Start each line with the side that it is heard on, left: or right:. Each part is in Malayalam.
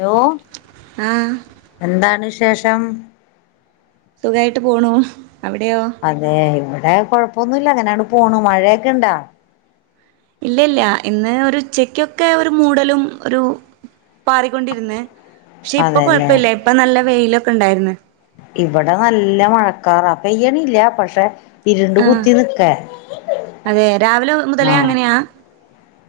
left: ഹലോ?
right: ആഹ്
left: എന്താണ് വിശേഷം?
right: സുഖായിട്ട് പോണൂ. അവിടെയോ?
left: അതെ, ഇവിടെ കൊഴപ്പൊന്നുല്ല അങ്ങനണ്ട് പോണു, മഴയൊക്കെ ഇണ്ടാ?
right: ഇല്ല്യ, ഇല്ല്യ ഇന്ന് ഒരുച്ചയ്ക്കൊക്കെ ഒരു മൂടലും ഒരു പാറിക്കൊണ്ടിരിന്നെ പക്ഷെ ഇപ്പൊ
left: അതെല്ലേ
right: കൊഴപ്പല്ല ഇപ്പം നല്ല വെയിലൊക്കെണ്ടായിരുന്നു
left: ഇവടെ നല്ല മഴക്കാറാ പെയ്യണില്ല പക്ഷെ ഇരുണ്ട്
right: ആഹ്
left: കുത്തി നിക്ക
right: അതെ രാവിലെ മുതലേ
left: ആഹ്
right: അങ്ങനെയാ?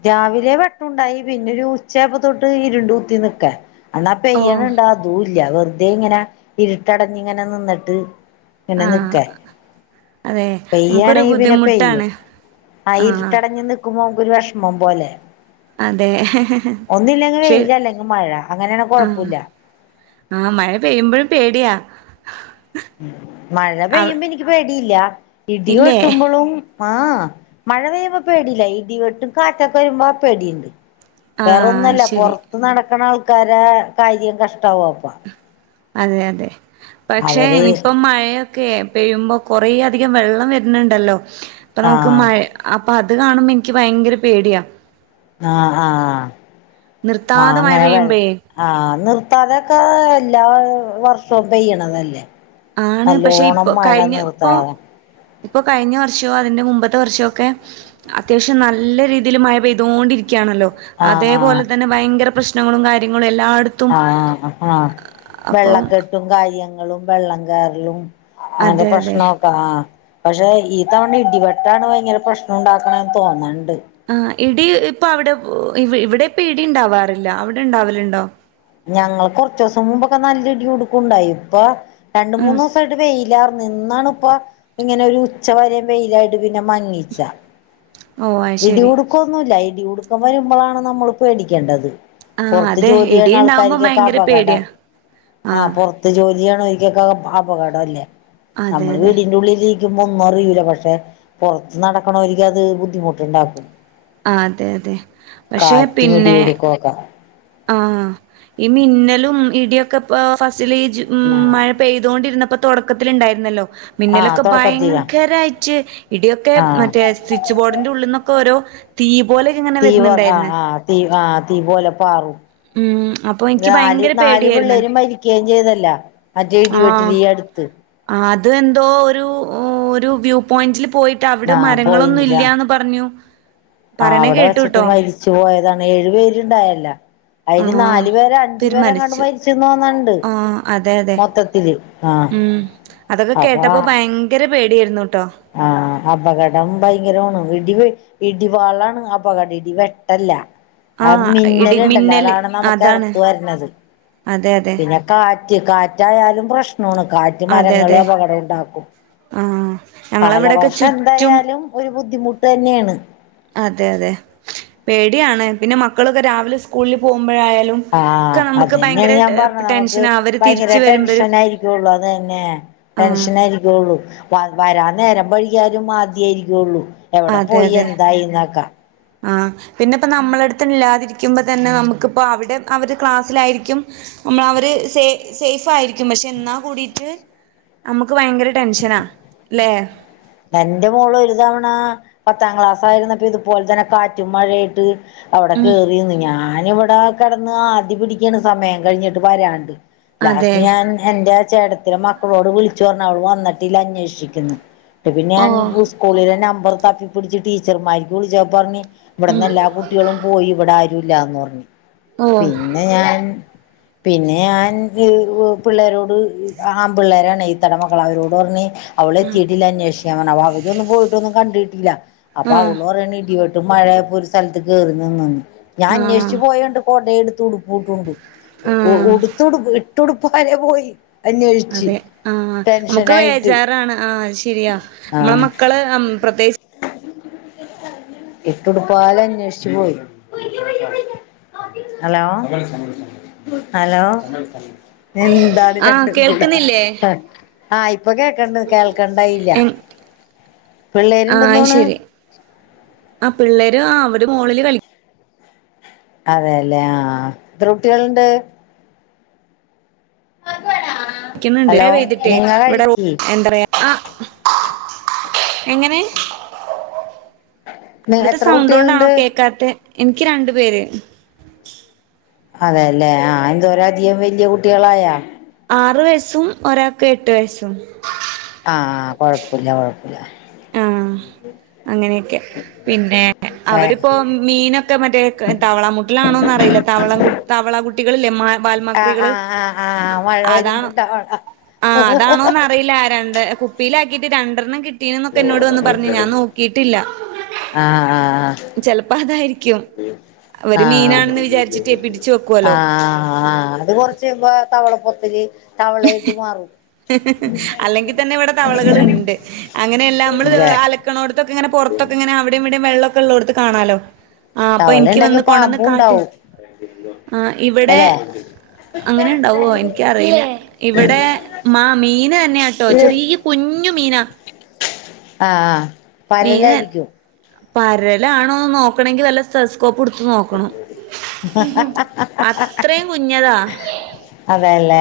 left: രാവിലെ വെട്ടുണ്ടായി പിന്നെ ഒരു ഉച്ചായപ്പോ തൊട്ട് ഇരുണ്ട് കുത്തി നിക്കാ അന്നാ
right: ഓ
left: പെയ്യണ് ണ്ടാ അതൂല്ല്യ വെർതെ ഇങ്ങന ഇരുട്ടടഞ്ഞിങ്ങനെ നിന്ന്ട്ട് ഇങ്ങനെ
right: ആഹ്
left: നിക്കാൻ
right: അതെ നമുക്കൊരു
left: പെയ്യാണെങ്കി പിന്നെ
right: ബുദ്ധിമുട്ടാണ്
left: പെയ്യും ആ
right: ആഹ്
left: ഇരിട്ടടഞ്ഞു നിക് ക്കുമ്പോ നമുക്കൊരു വേഷമം പോലെ
right: അതെ
left: ഒന്നില്ലെങ്കില്
right: ശെ
left: വെയില് അല്ലെങ്കി മഴ അങ്ങനെയാണെ
right: ആഹ്
left: കൊഴപ്പവില്ല
right: ആഹ് മഴ പെയ്യുമ്പോഴും പേടിയാ
left: മഴ
right: അവ
left: പെയ്യുമ്പോ എനിക്ക് പേടി ഇല്ല ഇടി
right: ഇല്ലേ
left: വെട്ടുമ്പോളും ആഹ് മഴ പെയ്യുമ്പോ പേടി ഇല്ല ഇടിവെട്ടും കാറ്റൊക്കെ വരുമ്പോ പേടിണ്ട്
right: ആഹ്
left: വേറൊന്നുവല്ല
right: ശരി
left: പൊറത്ത് നടക്കണ ആൾക്കാരെ കാര്യം കഷ്ടാവു അപ്പ
right: അതെ അതെ പക്ഷെ
left: അവര്
right: ഇനിപ്പം മഴയൊ ക്കെ പെയ്യുമ്പോ കൊറേ അധികം വെള്ളം വരുന്നുണ്ടല്ലോ ഇപ്പൊ നമുക്ക്
left: ആഹ്
right: മ അപ്പ അത് കാണുമ്പ എനിക്ക് ഭയങ്കര പേടിയാ
left: ആഹ് ആഹ് ആഹ്
right: നിർത്താതെ മഴ
left: അങ്ങനെ വര്
right: പെയ്യുമ്പഴേ
left: ആഹ് നിർത്താതൊക്കെ എല്ലാ വർഷോം പെയ്യണതല്ലേ
right: ആണ് പക്ഷെ
left: നല്ലോണം മഴ നിർത്താതെ
right: ഇപ്പ കഴിഞ്ഞ വർഷോം അതിന്റെ മുമ്പത്തെ വർഷോക്കെ അത്യാവശ്യം നല്ല രീതില് മഴ പെയ്തോണ്ടിരിക്കാണല്ലോ
left: ആഹ് ആഹ്
right: അതേപോലെ തന്നെ ഭയങ്കര പ്രശ്നങ്ങളും കാര്യങ്ങളും എല്ലാട
left: ആഹ് ആഹ് വെള്ളക്കെട്ടും കാര്യങ്ങളും വെള്ളം കേറലും അങ്ങനത്തെ
right: അതെ അതെ
left: പ്രശ്നോ ആഹ് പക്ഷേ ഇതവണ ഇടിവെട്ടാണ് ഭയങ്കര പ്രശ്നം ഒണ്ടാക്കണേന്ന് തോന്നാണ്ട്
right: ആഹ് ഇടി ഇപ്പ അവടെ ഇവടെ ഇപ്പ ഇടി ഇണ്ടാവാറില്ല അവടെ ഇണ്ടാവലുണ്ടോ?
left: ഞങ്ങള് കൊറച്ച് ദിസം മുമ്പൊക്കെ നല്ല ഇടി കുടുക്കുണ്ടായി ഇപ്പൊ രണ്ട്
right: ഉം
left: മൂന്ന് സായിട്ട് വെയിലാർന്ന് ഇന്നാണ് ഇപ്പ ഇങ്ങനെ ഒരു ഉച്ച വരെയും വെയിലായിട്ട് പിന്നെ മങ്ങിച്ച
right: ഓ അത് ശരി
left: ഇടികുടുക്കൊന്നുല്ല ഇടികുടുക്കം വരുമ്പോളാണ് നമ്മള് പേടിക്കേണ്ടത്
right: ആ
left: പൊറത്ത്
right: അതെ
left: ജോലി ചെയ്യുന്ന
right: ഇടിയുണ്ടാവുമ്പോ
left: ആൾക്കാര്ക്കൊക്കെ
right: ഭയങ്കര
left: അപകടം
right: പേടിയാ ആ
left: ആഹ് പൊറ ത്ത് ജോലിയാണോരിക്കൊക്കെ അപകടം അല്ലേ
right: അതെ
left: നമ്മള്
right: അതെ
left: വീടിന്റെ ഉള്ളില് രിക്കുമ്പോ ഒന്നും അറിയൂല പക്ഷേ പൊറത്ത് നടക്കണ ഓര്ക്ക് അത് ബുദ്ധിമുട്ട് ഇണ്ടാക്കും.
right: ആഹ് അതെ അതെ പക്ഷെ പിന്നെ
left: [unintelligible]
right: ആഹ് ഈ മിന്നലും ഇടിയൊക്കെപ്പാ ഫസ്റ്റിലെ ഇജ് ഉം
left: ആഹ്
right: മഴ പെയ്തോണ്ടിരുന്നപ്പോ തൊടക്കത്തില് ഇണ്ടാരുന്നല്ലോ
left: ആഹ്
right: മിന്നലൊക്കെ
left: തുടക്കത്തിലാ
right: ഭയങ്കരായിറ്റ് ഇടിയൊക്കെ
left: ആഹ്
right: മറ്റേ സി ച്ച് ബോർഡിന്റെ ഉള്ളിന്നൊക്ക ഓരോ തീ പോലെ
left: തീ പോ ആഹ് ആഹ് തീ ആഹ് തീ പോലെ പാറും.
right: ഉം അപ്പൊ എനിക്ക്
left: നാല്
right: ഭയങ്കര
left: നാല്
right: പേടിയായിരുന്നു
left: പിള്ളേര് മരിക്കുകയും ചെയ്തല്ല മറ്റേ ഇടിവെട്ടില്
right: ആ
left: ഈ അടുത്ത്.
right: അത് എന്തോ ഒരു ഒരു വ്യൂ പോയിന്റിൽ പോയിട്ട് അവിടെ
left: ആഹ്
right: മരങ്ങളൊന്നും
left: പോയിന്റിലാ
right: ഇല്ല്യന്ന് പറഞ്ഞു.
left: ആഹ്
right: പറയണ
left: അവടെ വച്ചിട്ട്
right: കേട്ടുട്ടോ
left: മരിച്ചു പോയതാണ് ഏഴു പേരുണ്ടായല്ല. അയില്
right: ആഹ്
left: നാലു പേരെ അഞ്ചു പേരെങ്ങാണ്ട് മരിച്ചു തോന്നണ്ട്
right: ആഹ് അതെ അതെ
left: മൊത്തത്തില് ആഹ്
right: ഉം അതൊക്കെ
left: അപ്പൊ
right: കേട്ടപ്പോ ഭയങ്കര പേടിയാരുന്നുട്ടോ.
left: ആഹ് അപകടം ഭയങ്കരവാണ് ഇടി വേ ഇടിവാളാണ് അപകടം ഇടി വെട്ടല്ല. ആ
right: ആഹ് ഇടി
left: മിന്നലുണ്ടല്ലോ
right: മിന്നല്
left: അതാണ് നമുക്ക്
right: അതാണ്
left: എറ്ത്ത് വരണത്.
right: അതെ അതെ
left: പിന്നെ കാറ്റ് കാറ്റായാലും പ്രശ്നവാണ്. കാറ്റ്
right: അതെ
left: മരങ്ങള്
right: അതെ
left: അപകടം ഉണ്ടാക്കും.
right: ആഹ് ഞങ്ങളവിടൊക്കെ
left: കാലവർഷം
right: ചുറ്റും
left: എന്തായാലും ഒരു ബുദ്ധിമുട്ട് തന്നെയാണ്.
right: അതെ അതെ പേടിയാണ് പിന്നെ മക്കളൊക്കെ രാവിലെ സ്കൂളിൽ പോകുമ്പോഴായാലും.
left: ആഹ
right: ഒക്കെ നമുക്ക്
left: അതന്നെയാണ്
right: ഭയങ്കര
left: ഞാൻ പറഞ്ഞത് നമുക്ക്
right: ടെൻഷനാ അവര്
left: ഭയങ്കര
right: തിരിച്ച് വരുമ്പഴും
left: ടെൻഷൻ ആയിരിക്കള്ളുതന്നെ.
right: ആഹ്
left: ടെൻഷന ആയിരിക്കുള്ളൂ വരാ നേരം വൈയ്യാലും ആദ്യ ആയിരിക്കുള്ളു എവിടെ പോയി എന്തായിന്നക്കാം.
right: ആഹ. പിന്നെ ഇപ്പ നമ്മള അടുത്ത ഇല്ലാതിരിക്കുമ്പോ തന്നെ നമുക്കിപ്പ അവിടെ അവര് ക്ലാസ്സിലായിരിക്കും. നമ്മള അവര് സേ സേഫ് ആയിരിക്കും പക്ഷെ എന്നാ കൂടിട്ട്. നമുക്ക് ഭയങ്കര ടെൻഷനാ ല്ലേ.
left: എന്റെ മോള് ഒരു തവണ പത്താം ക്ലാസായിരുന്നിട്ട് ഇതുപോലെ തന്നെ കാറ്റും മഴയും ആയിട്ട് അവിടെ
right: ഉം
left: കേറീന്ന് ഞാനിവിടെ കിടന്ന് ആദ്യ പിടിക്കാണ് സമയം കഴിഞ്ഞിട്ട് വരാണ്ട്.
right: അതെ
left: ലാസ്റ്റ് ഞാൻ എന്റെ ചേട്ടത്തിടെ മക്കളോട് വിളിച്ചു പറഞ്ഞു അവള് വന്നിട്ടില്ല അന്വേഷിക്ക്. പിന്നെ ഞാൻ
right: ഓഹ്
left: സ്കൂളിലെ നമ്പർ തപ്പിപ്പിടിച്ച് ടീച്ചർമാർക്ക് വിളിച്ച പറഞ്ഞ്
right: ഉം
left: ഇവിടുന്ന് എല്ലാ കു കുട്ടികളും പോയി ഇവിടെ ആരുല്ലന്ന് പറഞ്ഞ്
right: ഓഹ്
left: പിന്നെ ഞാൻ പിന്നെ ഞൻ പിള്ളേരോട് ആമ്പിള്ളേരാണ് ഈത്തയുടെമക്കള അവരോട് പറഞ്ഞ് അവള എത്തിയിട്ടില്ല അന്വേഷിക്കാൻ പറഞ്ഞു. അവ അവരൊന്നും പോയിട്ടൊന്നും കണ്ടിട്ടില്ല. അപ്പൊ
right: ആഹ്
left: അവോള് പറഞ്ഞ് ഇടി വെട്ട് മഴയപ്പോ ഒരു സ്ഥലത്ത് കേയറന്ന് ഞാൻ അന്വേഷിച്ച്
right: ആഹ്
left: പോയണ്ട് കൊട എടുത്ത്ടു
right: ആഹ്
left: ഉടുത്തടു ഇട്ടൊടുപ്പാവരെ പോയി. അന്വേഷിച്ച്
right: അതെ ആഹ നമുക്ക്
left: ടെൻഷനായിട്ട്
right: വേജാറാണ്. ആ ശരിയാ നമ്മളെ മക്കള് പ്രത്യേകിച്ച്.
left: ഇട്ട്ടുപ്പാല അന്വേഷിച്ചു പോയി. ഹലോ ഹലോ എന്ത് ഇതാണ്
right: ആഹ്
left: രണ്ടും കൂട.
right: കേൾക്കുന്നില്ലേ
left: ആ ഇപ്പൊ കേൾക്കണ്ട് കേൾക്കണ്ടായില്ല.
right: എ ആഹ്
left: പിള്ളേരുണ്ടെന്നോണ്.
right: ശരി ആ പിള്ളേര് ആ അവര് മുകളില് കളിക്ക.
left: അതെയല്ലേ ആഹ എത്ര കുട്ടികളുണ്ട്.
right: ക്കുന്നുണ്ട്.
left: ഹലോ
right: മഴ പെയ്തിട്ടേ
left: നിങ്ങ
right: ഇവിടെ റൂ
left: കഴിക്കി
right: എന്താ പറയാ. ആ എങ്ങനെ. അവിടുത്തെ
left: എത്ര
right: സൗണ്ട് കൊണ്ടാണോ
left: കുട്ടികളുണ്ട്
right: കേക്കാത്ത എനിക്ക് രണ്ടു പേര്.
left: അതെയല്ലേ ആഹ എന്തോര അധികം വലിയ കുട്ടികളായാ.
right: ആറ് വയസ്സും ഒരാൾക്ക് എട്ട് വയസ്സും.
left: ആഹ് കൊഴപ്പില്ല കൊഴപ്പില്ല.
right: ആ അങ്ങനെയൊക്കെ പിന്നെ അവരിപ്പോം. മീനൊക്കെ മറ്റേ താവളാമുട്ടിലാണോന്ന് അറിയില്ല. താവള തവളേം കുട്ടകളില്ലേ മ
left: ആഹ്
right: വാൽമക്രികൾ
left: ആഹ് ആഹ് ആഹ് മഴ
right: അതാണോ
left: വരുമ്പോണ്ടാവണ
right: ആ അതാണോ അറി അറിയില്ല. രണ്ട് കുപ്പിലാക്കിട്ട് രണ്ടെണ്ണം കിട്ടീ എന്നൊക്കെ എന്നോട് വന്ന് പറഞ്ഞു. ഞാൻ നോ കീട്ടില്ല.
left: ആഹ് ആഹ്
right: ചെലപ്പോ അതായിരിക്കും അവര്
left: ആഹാ.
right: മീനാണെന്ന് വിചാരിച്ചിട്ടേ പിടിച്ചു
left: ആ
right: വെക്കുവല്ലോ
left: ആ അത് പൊറ് ചെയ്യ്പോ തവള പൊത്തല് തവളായിട്ട് മാറും.
right: [unintelligible] അല്ലെങ്കിൽ തന്നെ ഇവിടെ അല്ലിൽ തന്നെതവളകൾ ഉണ്ട് അങ്ങനെയെല്ലാം നമ്മള്
left: അല്ലേ
right: അല കിണോടുത്തക്കെഇങ്ങനെ പൊറത്തൊക്കെ ഇങ്ങനെ അവിടെ ഇവിടെ വെള്ളൊക്കെ ഉള്ളോട്ത്ത് കാണാലോ ആ അപ്പ
left: തവള
right: ഇൻക്
left: ഉണ്ടെങ്കി
right: വന്ന് കൊണ്ടന്ന്
left: പാമ്പും
right: കാട്ടി
left: ഉണ്ടാവും
right: ആ ഇവിടെ
left: അല്ലെ
right: അങ്ങനെ ഇണ്ടാവോ എനിക്കറിയില ഇവിടെ മാ മീനന്നേ ആട്ടോ ചെറിയ കുഞ്ഞു മീനാ
left: ആഹ ആഹ
right: മീനെ പരലാണോന്ന് നോക്കണങ്കിൽ നല്ല സ് സ്റ്റെതസ്കോപ്പ് എടുത്ത് നോക്കണം അത്രയും കുഞ്ഞിതാ
left: അതെല്ലേ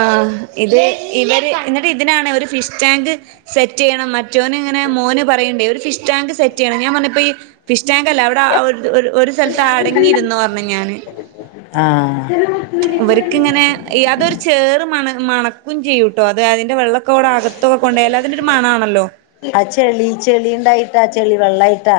right: ആഹ് ഇത് ഇവര് എന്നിട്ട് ഇതിനാണ് ഒരു ഫിഷ് ടാങ്ക് സെറ്റെയ്യണം മറ്റ് മറ്റോന് ഇങ്ങനെ മോന് പറയ്ണ്ട് ഒരു ഫിഷ്ടാങ്ക് സെറ്റിയ്യണം ഞാൻ പറഞ്ഞ് ഇപ്പ ഈ ഫിഷ് ടാങ്ക് അല്ല അവിടെ ഒ ഒര് ഒരു സ്ഥലത്ത് അടങ്ങിയിരുന്നോ പറഞ്ഞ് ഞാന്
left: ആഹ്
right: ഇങ്ങനെ അതൊരു ചേറ് മണ മണക്കും ചെയ്യൂട്ടോ അത് അതിന്റെ വെള്ള ഒക്കക്കൂടെ അകത്തൊക്കെ കൊണ്ടേയാല് അതിന്റെ ഒരു മണാണല്ലോ
left: ആഹ് ചെളി ചെളിണ്ടായിട്ടാ ചെളി വെള്ളായിട്ടാ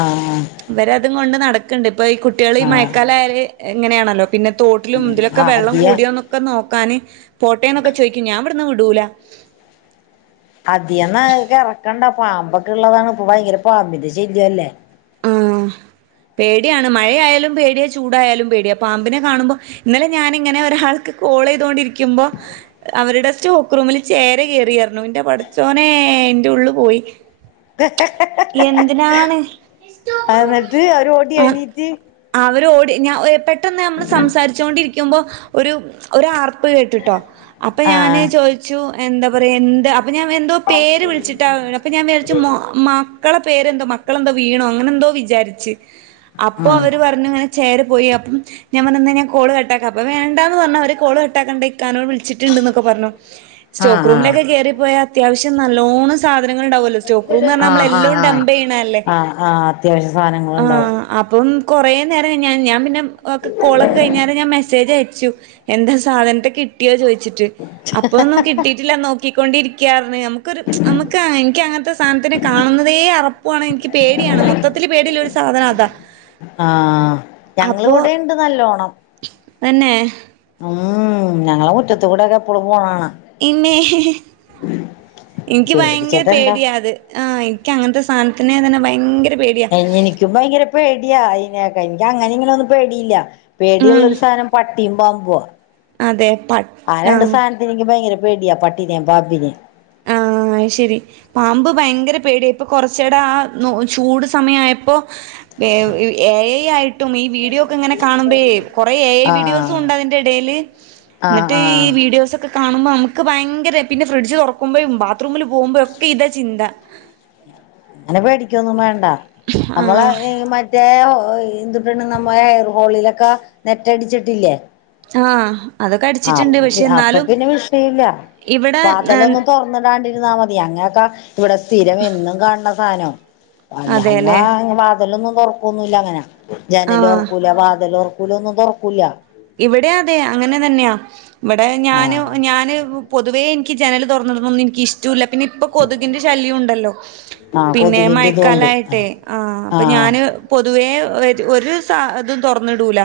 left: ആഹ്
right: ഇവരത് കൊണ്ട് നടക്ക്ണ്ട് ഇപ്പോ ഈ കുട്ട്യാള് ഈ
left: ആഹ്
right: മഴക്കാലം ആയാല് ഇങ്ങനെയാണല്ലോ പിന്നെ തോ ട്ടിലും ഇതിലൊക്കെ
left: ആഹ്
right: വെള്ളം
left: അധികം
right: കൂടിയോന്നൊക്കെ നോക്കാന് പോട്ടേന്നൊക്കെ ചോദിക്കും ഞാൻ ഇവിടുന്ന് വിടൂലാ
left: അദിയം [unintelligible] എറക്കണ്ടാ പാമ്പൊക്കെ ഇള്ളതാണ് ഇപ്പ ഭയങ്കര പാമ്പിന്റെ ശല്യം അല്ലേ
right: ആഹ് പേടിയാണ് മഴയായാലും പേടിയാ ചൂടായാലും പേടിയാ പാമ്പിനെ കാണുമ്പോ ഇന്നലെ ഞാനിങ്ങനെ ഒരാൾക്ക് കോള് ചെയ്തോണ്ടിരിക്കുമ്പോ അവരുടെ സ്റ്റോക്ക് റൂമില് ചേര കേറിയാർന്നു ഇന്റെ പടച്ചോനെ ഇന്റെ ഉള്ള് പോയി
left: [unintelligible]
right: എന്തിനാണ്
left: എന്നിട്ട് അവര് ഓടി
right: ആഹ്
left: എണീറ്റ്
right: അവര് ഓടി ഞാ ഏ പെട്ടെന്ന് നമ്മള് സംസാരിച്ചോണ്ടിരിക്കുമ്പോ ഒരു ഒരാർ ർപ്പ് കേട്ട്ട്ടോ അപ്പോ ഞാന്
left: ആഹ്
right: ചോദിച്ചു എന്താ പറയാ എന്ത് അപ്പ ഞാൻ എന്തോ പേര് വിളിച്ചുട്ടോ അപ്പ ഞാൻ വിചാരിച്ചു മോ മക്കളെ പേരെന്തോ മക്കളെന്തോ വീണോ അങ്ങനെ എന്തോ വിചാരിച്ച് അപ്പോ
left: ആഹ്
right: അവര് പറ ങ്ങനെ ചേര പോയി അപ്പം ഞാൻ പറഞ്ഞു ഇന്നാ ഞാ കോള് കട്ടാക്കാ അപ്പ വേണ്ടാന്ന് പറഞ്ഞു അവര് കോള് കട്ടാക്കണ്ടാ ഇക്കാനെ വിളിച്ചിട്ടുണ്ട്ന്നൊക്കെ പറഞ്ഞു [unintelligible]
left: ആഹ്
right: സ്റ്റോക്ക്
left: ആഹ്
right: റൂമിലൊക്കെ കേറിപ്പോയാ അത്യാവശ്യം നല്ലോണം സധങ്ങള്ണ്ടാവല്ലോ സ്റ്റോക്ക് റൂമ് പറഞ്ഞാ നമ്മൾ
left: ആഹ് ആഹ്
right: എല്ലോം
left: ആഹ്
right: ഡമ്പെയ്യണല്ലേ
left: ആഹ് ആഹ് അത്യാവശ്യ സാധനങ്ങളുണ്ടാവും
right: ആഹ് അപ്പം കൊറേ നേരം കഴിഞ്ഞാ ഞാ പിന്നെ കോളൊക്കെ കഴിഞ്ഞേരെ ഞാൻ മെസേ സേജയച്ചു എന്താ സാധനത്തെ കിട്ടിയോ ചോയ്ച്ചിട്ട് അപ്പൊന്നും കിട്ടീട്ടില്ലാ നോ ക്കികൊണ്ടിരിക്ക്യാർന്ന് നമുക്കൊരു നമ്മക്ക് എനിക്ക് അങ്ങൻത്തെ സാധനത്തിനെ കാണുന്നെ തേ അറപ്പുവാണ് എനിക്ക് പേടിയാണ് മൊത്തത്തില് പേടിള്ളെ ഒരു സാധനം അതാ
left: ആഹ് ഞങ്ങള് ഇവിടെണ്ട് നല്ലോണം
right: തെന്നെ
left: ഉം ഞങ്ങളെ മുറ്റത്ത് കൂടെയെക്കെ എപ്പളും പോണ കാണാ
right: ഇമ്മേ എനിക്ക് ഭയങ്കര
left: പേടിച്ചിട്ടെന്താ
right: പേടിയാ അത് ആഹ് ഇനിക്ക് അങ്ങൻത്തെ സാധനത്തിനെ തന്നെ ഭയങ്കരെ പേ
left: എ എനിക്കും ഭയങ്കര പേടിയാ അയിനെയെക്കെ ഇനിക്ക് അങ്ങനെ ഇങ്ങനെ ഒന്നും പേടിയില്ലാ
right: ഉം
left: പേടിയുള്ളൊരു സാധനം പട്ടിയും പാമ്പുവാ
right: അതെ പ
left: ആ രണ്ട്
right: ആഹ്
left: സാന എനിക്ക് ഭയങ്കര പേടിയാ പട്ടീനേം പാമ്പിനേം
right: ആഹ് അയ് ശരി പാമ്പ് ഭയങ്കര പേടിയാ ഇപ്പം കൊറച്ചെടെ ആ ചൂട് സമയായപ്പോ [unintelligible] എ ഐ ആയിട്ടും ഈ വീഡിയോ ഒക്കെ ഇങ്ങനെ കാണുമ്പഴെ കൊറെ എ ഐ വീഡിയോസും
left: ആഹ്
right: ഇണ്ട് അതിന്റെടേല്
left: ആഹ്
right: ഇന്നട്ട്
left: ആഹ്
right: ഈ വീഡിയോസ് ഒക്കെ കാണുമ്പോ നമ്മക്ക് ഭയങ്കരെ പിന്നെ ഫ്രിഡ്ജ് തൊറക്കുമ്പഴും ബാത്റൂമി പോകുമ്പഴും ഒക്കെ ഇതാ ചിന്താ
left: അങ്ങനെ പേടിക്കൊന്നും വേണ്ടാ നമ്മള
right: ആഹ്
left: ഈ മറ്റ് മറ്റേ എഹ് എന്തൂട്ടാണ് നമ്മ ഹെയർ ഹോളിലൊക്കെ നെറ്റടിച്ചിട്ടില്ലേ
right: ആഹ് അതൊക്കെ
left: ആപ്
right: അടിച്ചിട്ടുണ്ട് പക്ഷെ
left: അപ്പൊ
right: എന്നാലും
left: പിന്നെ വിഷയല്ല
right: ഇവിടെ
left: വാതലൊന്നും തൊ ർന്ന്ണ്ടാണ്ടിരുന്നാ മതി അങ്ങനൊക്കാ ഇവടെ സ്ഥിരം എന്നും കാണണ സാനോ
right: അതെല്ലേ
left: ഞങ്ങ വാതലൊന്നും തൊറക്കൊന്നുല്ല അങ്ങനെ ജനല്
right: ആഹ്
left: തൊറക്കൂല വാതല് തൊറ ക്കുല ഒന്നും തൊറക്കുല്ല
right: ഇവിടെ അതെ അങ്ങനെ തന്നെയാ ഇവിടെ ഞാന്
left: ആഹ്
right: ഞാന് പൊതുവേ എനിക്ക് ജനല് തുറന്നിടണതൊന്നും എനിക്ക് ഇഷ്ടുല്ല പിന്നെ ഇപ്പൊ കൊതുകിന്റെ ശല്യോണ്ടല്ലോ
left: ആഹ്
right: പിന്നെ
left: കൊതുകിന്റെ ഇതുകൊണ്ട് ആഹ്
right: മയക്കാലായിട്ടെ ആഹ് അപ്പൊ ഞാന് പൊതുവേ ഒര് ഒരു സ ഇതും തൊറന്നിടൂല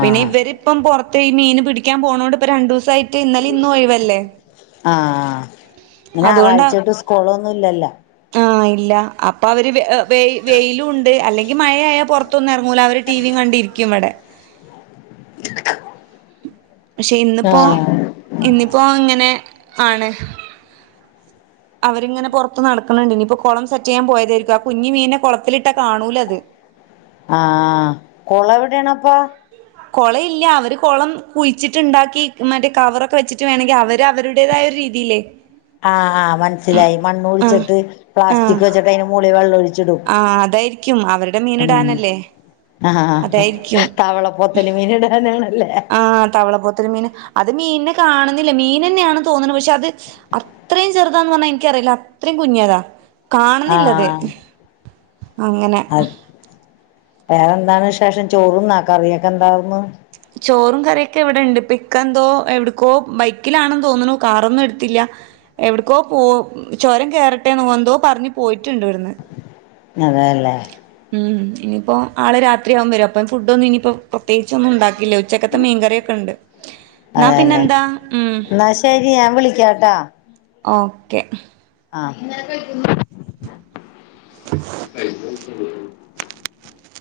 right: പിന്നെ ഇവര് ഇപ്പം പൊറത്ത് ഈ മീന് പിടിക്കാൻ പോണോണ്ട് ഇപ്പ രണ്ടൂസായി
left: ആഹ് ഇന്ന്
right: അതുകൊണ്ടാ
left: ഞായറാഴ്ച്ചായിട്ട് സ്കൂളൊന്നും ഇല്ലല്ല
right: ആഹ് ഇല്ല അപ്പൊ അവര് വെ വെയിലൂണ്ട് അല്ലെങ്കി മയായാ പൊറത്തൊന്നും എറങ്ങൂല അവര് ടി വീം കണ്ടിരി ക്കും ഇവടെ
left: [inaudible]
right: പക്ഷെ ഇന്നിപ്പോ ഇന്നിപ്പോ ഇങ്ങനെ ആണ് അവരിങ്ങനെ പൊറത്ത് നടക്കണണ്ട് ഇനിപ്പൊ കൊളം സെറ്റെയ്യാൻ പോയതായിരിക്കും ആ കുഞ്ഞ് മീനെ കൊളത്തിലിട്ടാ കാണൂല അത്
left: ആഹ് കൊളം എവിടേണപ്പൊ
right: കൊളം ഇല്ല അവര് കൊളം കുയിച്ചിട്ട്ണ്ടാക്കി മറ്റേ കവറൊക്കെ വെച്ചിട്ട് വേണെങ്കി അവര് അവരു ടേതായ ഒരു രീതിയില്
left: ആണാ ആഹ് മനസിലായി മണ്ണ്
right: ആഹ്
left: കുഴിച്ചിട്ട്
right: ആഹ്
left: പ്ലാസ്റ്റിക്ക് വച്ചിട്ട് അതിന് മുകളി വെള്ളം ഒഴി ച്ചിടും
right: ആഹ് അതായിരിക്കും അവരുടെ
left: ഉം
right: മീനിടാനല്ലേ
left: ആഹ്
right: അതായിരിക്കും
left: തവള പൊത്ത് കലിമീൻ ഇടാനാണല്ലേ
right: ആഹ് തവള പോത്തൽ മീൻ അത് മീനിനെ കാണുന്നില്ല മീനന്നെയാണ് തോനണ് പക്ഷെ അത് അത്രയും ചെറുതാന്ന് പറഞ്ഞ എനിക്കറിയില്ല അത്രയും കുഞ്ഞിതാ കാണുന്നില്ലത്
left: ആഹ്
right: അങ്ങനെ
left: വേറെ എന്താണ് വിശേഷം ചോറുന്നാ കറിയൊക്കെ എന്താവുന്ന്
right: ചോറും കറിയൊക്കെ ഇവിടെണ്ട് ഇപ്പ ഇക്ക എന്തോ എവിടക്കോ ബൈക്കിലാണെന്ന് തോന്നണു കാറൊന്നും എടുത്തില്ല എവിട്ക്കോ പോ ചൊരം കേറട്ടേന്നോ എന്തോ പറഞ്ഞ് പോയിട്ടുണ്ട് ഇവിടുന്ന്
left: അതേലേ
right: ഉം ഇനിപ്പോ ആള് രാത്രിയാകും വരാൻ അപ്പം ഫുഡ് ഒന്നും ഇനിയിപ്പോ പ്രത്യേകിച്ച് ഒന്നും ഉണ്ടാക്കില്ല ഉച്ചക്കത്തെ മീൻകറിയൊക്കെ ഇണ്ട്
left: അതേലേ ഇന്നാ ശരി ഞാൻ വിളിക്കാട്ടാ
right: ഓക്കെ
left: ആഹ്